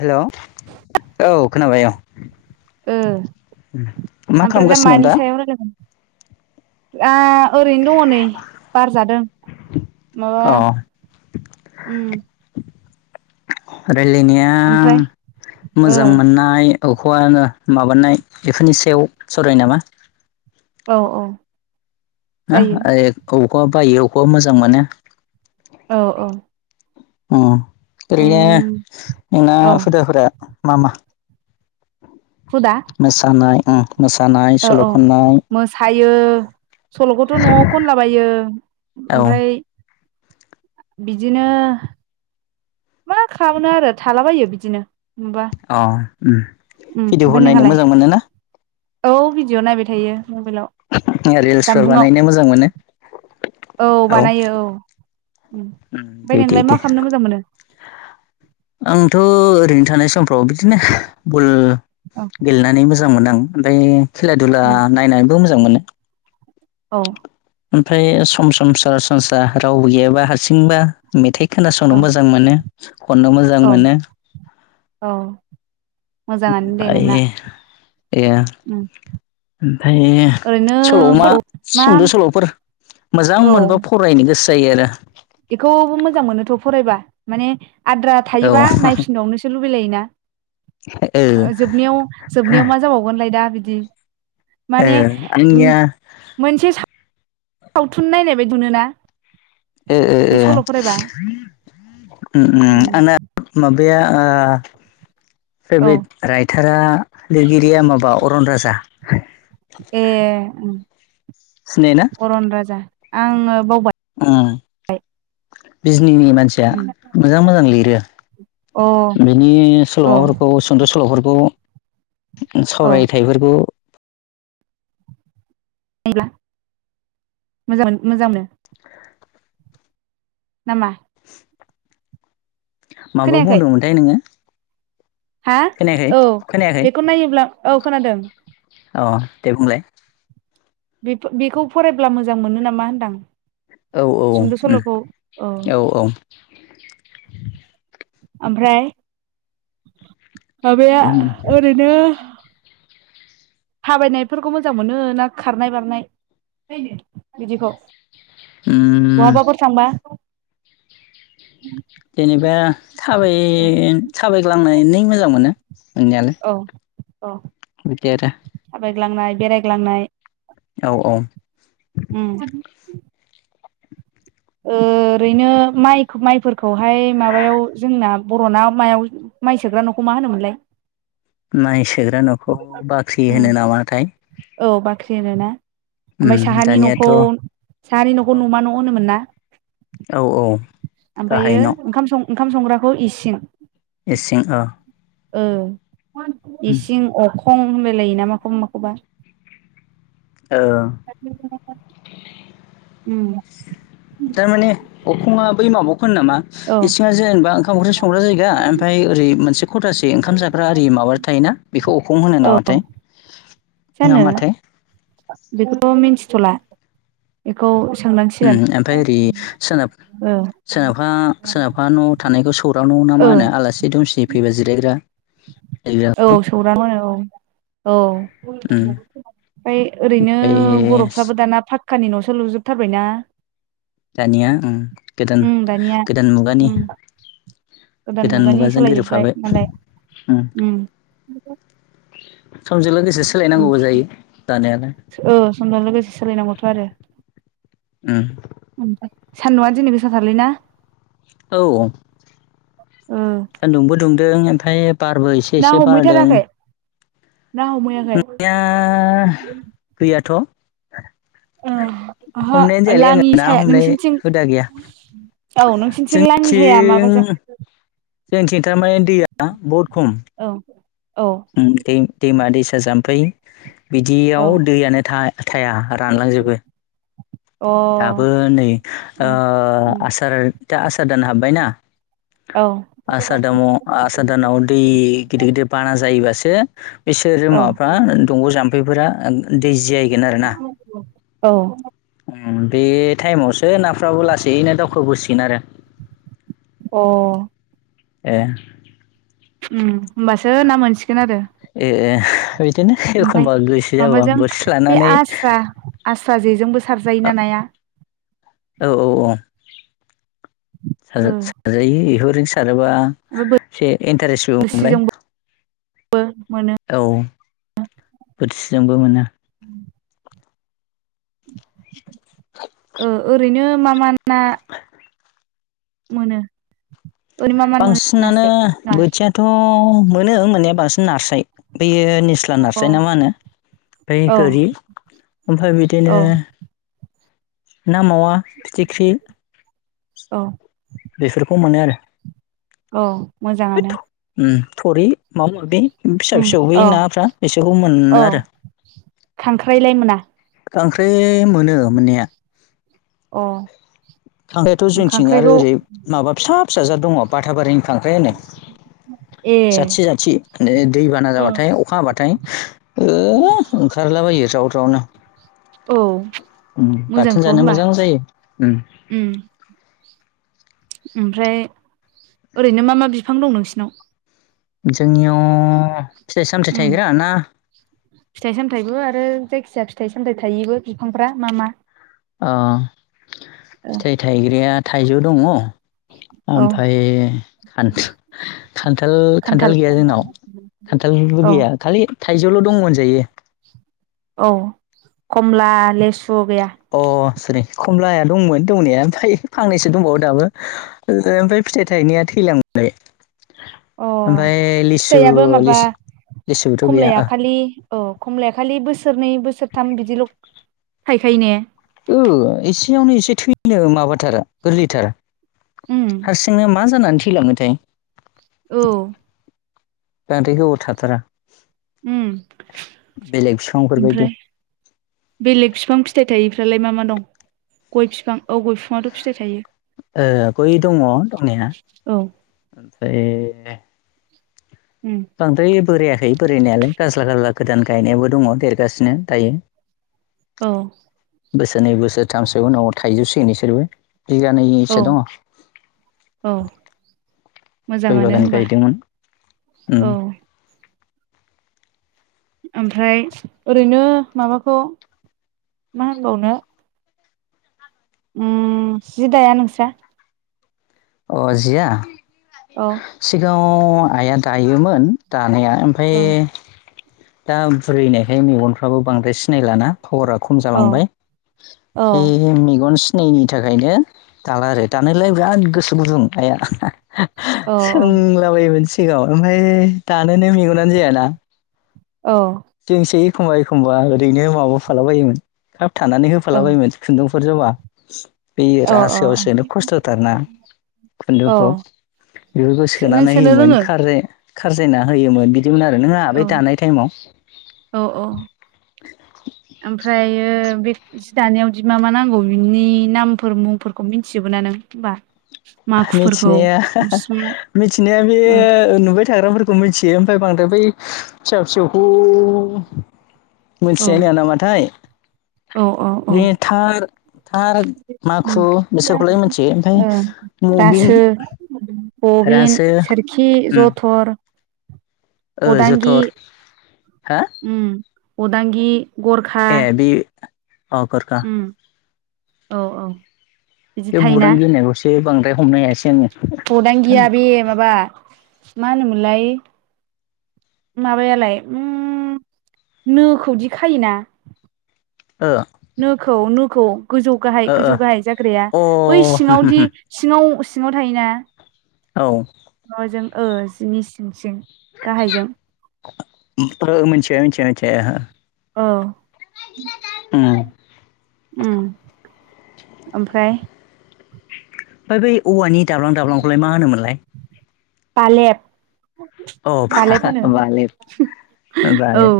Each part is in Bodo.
हेलौ औ खोनाबाय औ ओ मा ओमफ्राय दा खालामगासिनो दं मानि सायाव रायलागोन। [unintelligible] ओरैनो दंङ नै बारजादों माबा अ उम रायलायनाया ओमफ्राय ओ मोजां मोननाय [unintelligible] माबानाय बेफोरनि सायाव सावरायनि नामा? औ औ हा ओ जायो बबेखौबा बायो बबेखौबा मोजां मोनो औ औ उम ओरैनो उम नोंना औ हुदाफोरा मा मा हुदा मोसानाय उम मोसानाय सल खननाय ओ सलखौथ नआव खनलाबायो औ ओमफ्राय बिदिनो मा खालामनो आरो थालाबायो बिदिनो होनबा अ उम भिडिअफोर ओमफाय नायनो नोंहालाय मोजां मोनो ना औ भिडिअ नायबाय थायो मबाइलाव रिल्सफोर जानबुंआव बानायनो मोजां मोनो औ बानायो औ उम ओमफ्राय दे दे नोंलाय मा दे खालामनो मोजां मोनो आंथ'ओ ओरैनो थानाय समफ्राव बिदिनो बल औ गेलेनानै मोजां मोनो आं ओमफाय खेला दधुला उम नायनानैबो मोजां मोनो औ ओमफ्राय सम सम सरासनस्रा रावबो गैयाबा हारसिंबा मेथाइ खोनासंनो औ मोजां मोनो अननो मोजां मोनो अ बायो ए उम ओमफाय ओरैनो सल' मा मा सुंद' सल'फोर मोजां औ मोनबा फरायनो गोसो जायो आरो बेखौबो मोजां मोनोथ' फरायबा माने आद्रा औ ओ थायोबा नायफिनबावनोसो लुबैलायोना जोबनायाव जोबनायाव मा जाबावगोनलाय दा बिदि ओ माने उम आंनिया मोनसे सा सावथुन नायनाय बायदिमोनो ना ओओ उम बेया आ औ फेभरेट राइटारा लिरगिरिया माबा अरन राजा ए उम सिनायोना अरन राजा आङो बावबाय उम बिजनिनि मानसिया उम अ मोजां मोजां लिरो औ बिनि सल'माफोरखौ सुंद' सल'फोरखौ औ सावरायथायाइफोरखौ होनब्ला मोजां मोजां नो [unintelligible] नामा माबायाव खोनायाखै बुंदोंमोनथाय नोङो हा खोनायाखै औ खोनायाखै बेखौ नायोब्ला औ खोनादों अ दे बुंलाय बे बेखौ फरायब्ला मोजां मोनो नामा होनदां औ औ सुंद' सल'खौ ओ औ औ ओमफ्राय माबाया उम ओरैनो थाबायनायफोरखौ मोजां मोनो ना खारनाय बारनाय बिदिखौ बहाबाफोर थांबा जेनेबा थाबाय थाबायग्लांनानैनो मोजां मोनो [unintelligible] अ बिदि आरो थाबायग्लांनाय बेरायग्लांनाय औ औ उम ओ ओरैनो माय माइफोरखौहाय माबायाव जोंना बर'ना मायाव माइ सोग्रा न'खौ मा होनोमोनलाय नायसोग्रा न'खौ बाख्रि उम होनो नामाथाय औ बाख्रि होनोना उम ओमफ्राय साहानि दानियाथ' न'खौ औ साहानि न'खौ न'मा न' होनोमोन ना औ गाहाय ओमफायो न' ओंखाम सं ओंखाम संग्राखौ इसिं इसिं ओ ओ इसिं अख खं होनलायलायोना माखौबा माखौबा? ओ। उम। थारमाने अखुङा बै माबा होनो नामा औ इसिङा जेनेबा ओंखाम ओंख्रि संग्रा जायगा ओमफाय ओरै मोनसे खथासे ओंखाम जाग्रा आरि माबा थायोना बेखौ अखं होनो नामाथाय? जानो नामाथाय बेखौ मिन्थिथला बेखौ सोंनांसिगोन ओम ओमफ्राय ओरै सोनाब ओ सोनाबहा सोनाबहा न थानायखौ सौरा न ना ओ मा होनो आलासि दुमसि फैबा जिरायग्रा औ जिरायग्राखौ सौराम होनो औ औ। उम ओमफाय ओरैनो ओमफ्राय बरफ्राबो दाना फाथ कानि नसो लुजोबथारबायना? दानिया उम गोदान उम दानिया गोदान मुगानि उम गोदान मुगानि मुगाजों सोलायजोब्बाय गोरोबफाबाय मालाय उम उम समजों लोगोसे सोलायनांगौबो जायो जानायालाय औ समजों लोगोसे सोलायनांगौथ आरो। उमह। ओमफ्राय सान्दुंआ दिनै गोसा थारलै ना? औ ओ सान्दुंबो दुंदों ओमफाय बारबो एसे ना एसे बारदों। हमहैथाराखै ना हमहैयाखै? या गैयाथ' ओह ओहो हमनायानो जायालै लाङि आङो ना साया हमनाय नोंसिनिथिं हुदा गैया औ नोंसिनिथि लाङि जाया माबाजों जेंनिथिं थारमाने दैया बहुद खम। औ औ उम दै दैमा दैसा जाम्फै औ बिदियाव दैयानो था थाया रानलांजोबो अ दाबो नै ओ उम आसार दा आसार दान हाबबाय ना? औ। आसार दामाव आसार दामाव दै गिदिर गिदिर बाना जायोबासो बिसोरो औ माबाफ्रा मा दंग जाम्फैफोरा दैज जाहैगोन आरोना? औ। उम बे टाइमावसो नाफ्राबो लासैनो दावखोबोसिगोन आरो अह। एह। होम होमबासो ना मोनसिगोन आरो। ए एह बिदिनो ओमफाय एखमबा गोसो जाबा माबाजों बोरसि बे लानानै आस्रा आस्रा जेजोंबो सारजायोना नाया? औ औ औ। साजा ओ साजायो बेखौ एबा ओमफ्राय एसे एनटारेस बो मोनबाय। बो औ बोरसिजोंबो मोनो। ओ ओरैनो मा मा ना मोनो? ओरैनो मा मा मोनो बांसिनानो नास्राय ना बोथियाथ मोनो मोननाया बांसिन नास्राय बियो निस्ला अ औ नारस्राय ना मा होनो ओमफाय औ गोरि ओमफाय बिदिनो औ ना मावा फिथिख्रि बेफोरखौ मोनो आरो। औ बे मोजाङानो। थरि माबा माबि फिसा उम फिसौ बे अ नाफ्रा बिसोरखौ मोनो औ आरो। खांख्राइलाय मोना खांख्राय मोनो मोननाया अह खांख्रायाथ जोंथिं आरो ओरै माबा फिसा फिसा जा दङ माबा बाथाबारिनि खांख्राय होनो ए जाथि जाथि दैबाना जाबाथाय औ अखा हाबाथाय ओह ओंखारलाबायो ज्राव जावनो उम बाथोन मोजांथ' जानो होमबा मोजां जायो उम ओमफ्राय ओरैनो मा मा बिफां दं नोंसिनाव जोंनियाव फिथाइ सामथाइ उम थायग्रा ना फिथाइ सामथायाइबो आरो जायखि फिसा फिथाइ सामथाय थायोबो बिफांफ्रा मा मा अ फिथाइ थाइग्रया थाइजौ दङ औ ओमफफ्राय खान्थाल खान्थाल गैया जोंनाव खान्थालबो औ गैया खालि थाइजौआवल' दङ होनजायो औ कमला लेसु गैया अ सरि खमलाया दंमोन दंनाया ओमफ्राय फांनैसो दंबावो दाबो ओमफ्राय फिथाइ थायथायनाया थैलां [unintelligible] अ ओमफ्राय लिसु फिथाइयाबो माबा लिस लिसुबोथ' गैया खमलाया खालि औ खमलाया खालि बोसोर बोसोरनै बोसोरथाम बिदिल' थायखायो ने! ओ एसेयावनो एसे थैनो माबाथार गोरलैथार। उम हारसिंनो मा जानानै थैलांनोथाय औ उम बांद्राय गोबाव थाथारा ओम बेलेग बिफांफोरबायदि आमफ्राय बेलेग फिफां फिथाइ थायि फ्रालाय मा मा दं? गय बिफां अ गय बिफाङाथ' फिथाइ थायो ओ गय दङ दंनाया औ आमफ्राय उम बांद्राय बोरायाखै बोरायनायालाय गाज्ला गाज्ला गोदान गायनायावाबो दङ देर गासिनो दायो औ बोसोरनै बोसोरथामसो उन'आव थाइजोब सिगोन इसोरबो औ बिगानैसो दङ। औ गय मोजाङानो बागान होमबा गायदोंमोन। उम औ ओमफ्राय ओरैनो माबाखौ मा होनबावनो उम जि दाया नोंस्रा? अ जिया औ सिगाङाव आइया दायोमोन दा दानाया ओमफ्राय औ दा बुरिनायखाय मेगनफ्राबो बांद्राय सिनायलाना पावारा खम औ जालांबाय । औ बे मेगन सि नायैनि थाखायनो दाला आरो दानायोलाय बिराद गोसो गुदुं आया औ सोंलाबायोमोन सिगाङाव ओमफफ्राय दानोनो मेगनानो जायाना औ जोंसो एखमबा एखमबा ओरैनो माबा होफाला बायोमोन खाब थानानै होफाला औ बायोमोन खुन्दुं फोजोबा जा बे औ औ रासोयावसोनो खस्थ'थारना खुन्दुंखौ औ बेफोरखौ नों सोनानै सोनो होयोमोन रोङो खार खारजायना होयोमोन बिदिमोन आरो नों औ आबै दानाय टाइमाव। औ औ ओमफ्रायो बे जि दानायावदि मा मा नांगौ बिनि नामफोर मुंफोरखौ मिथिजोब नों होनबा मिथिनाया [unintelligible] मिथिनाया बे औ नुबाय थाग्राफोरखौ मिथियो ओमफ्राय बांद्राय बै फिसा फिसौखौ औ मोनथिायो नङा नामाथाय औ औ औ बे थार थार माखु बिसोरखौलाय मिथियो ओमफ्राय ओं मबिन रासो बबिन रासो सोरखि उम जथर ओ अदांगि जथर हा उम अदांगि गरखा ए बे अ गरखा उम औ औ बिदि बे बुरां थायोना गिनायखौसो बांद्राय हमनो हायासै आङो। खौदां गिया बे माबा मा होनोमोनलाय माबायालाय उम नोंखौ दि खायोना आङो नोखौ नोखौ गोजौ गाहाय गोजौ गाहाय जाग्राया ओ बै ओ सिङावदि अ सिङाव सिङाव थायोना। औ माबाजों ओ जिनि सिं सिं गाहायजों मिथिया मिथिया मिथि औ उम ओमफ्राय ओमफ्राय बै औवानि दाब्लां दाब्लांखौलाय मा होनोमोनलाय फालेद अ बालेथ औ बालेथ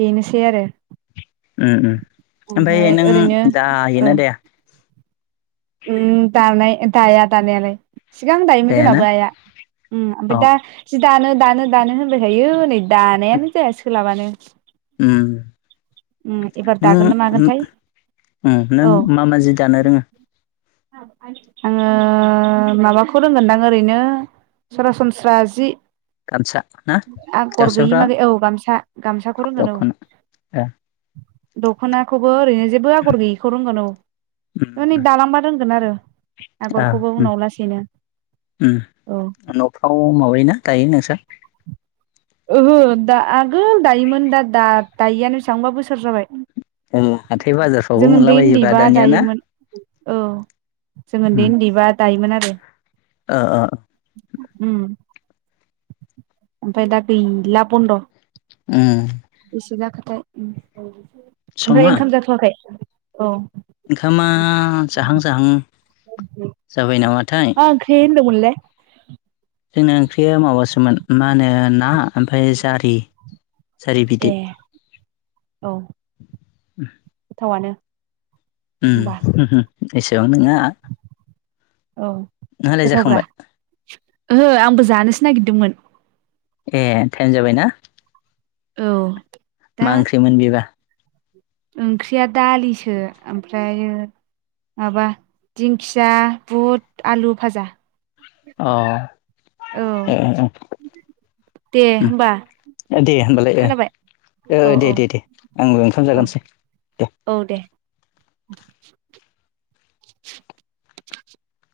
बेनोसै आरो ओमफ्राय नों ओ जायोना दे उम दानाय दाया दानायालाय सिगां दायोमोन दायाना जोंनाबो आइया अ ओमफ्राय दा जि दानो दानो दानो होनबाय थायो नै दानायानो जाया सोलाबानो उम उम एबार दागोन ना नों मागोनथाय नों औ मा मा जि दानो रोङो? आङो माबाखौ रोंगोनदां ओरैनो सरासनस्रा जि गामसा ना आगर गैयि गामसाफ्रा मादै औ गामसा गामसाखौ रोंगोन औ दख'ना ओ दख'नाखौबो ओरैनो जेबो आगर गैयैखौ रोंगोन औ उम नै उम दालांबा होनगोन आरो ओ आगरखौबो उम उनाव लासैनो औ न'फ्राव माबायोना दायो नोंसोर ओहो दा आगोल दायोमोन दा दा दायआानो बेसेबांबा बोसोर जाबाय हाथाय बाजारफ्रावबो जों मोनला उन्दै बजोबा उन्दैबा दानिया ना दायोमोन औ जों उन्दै उन्दैबा दायोमोन आरो अ उ आफ ए इलाफद' उम बेसे जाखाथाय ओमफ्राय समा ओंखाम जाथ'वाखै औ ओंखामा जाहां जाहां जाबाय नामा आ गेन्दमोनल जोंना ओंख्रिया माबासोमोन मा होनो ना ओमफ्राय जारि जारि ए बिदै औ गोथावनो उ एसे नोंहा औ नोंहालाय गोथावब्रा जाखांबाय ओहो आंबो जानोसो नागिरदोंमोन एह थाइनो जाबायना औ दा मा ओंख्रिमोन बेबा ओंख्रिया दालिसो ओमफ्राय माबा दिंखिया बुट आलु भाजा अ औ एह दे होमबा दे खोनाबाय होमबालाय औ दे औ दे दे आंबो ओंखाम औ जागोनसै दे औ [unintelligible] [inaudible]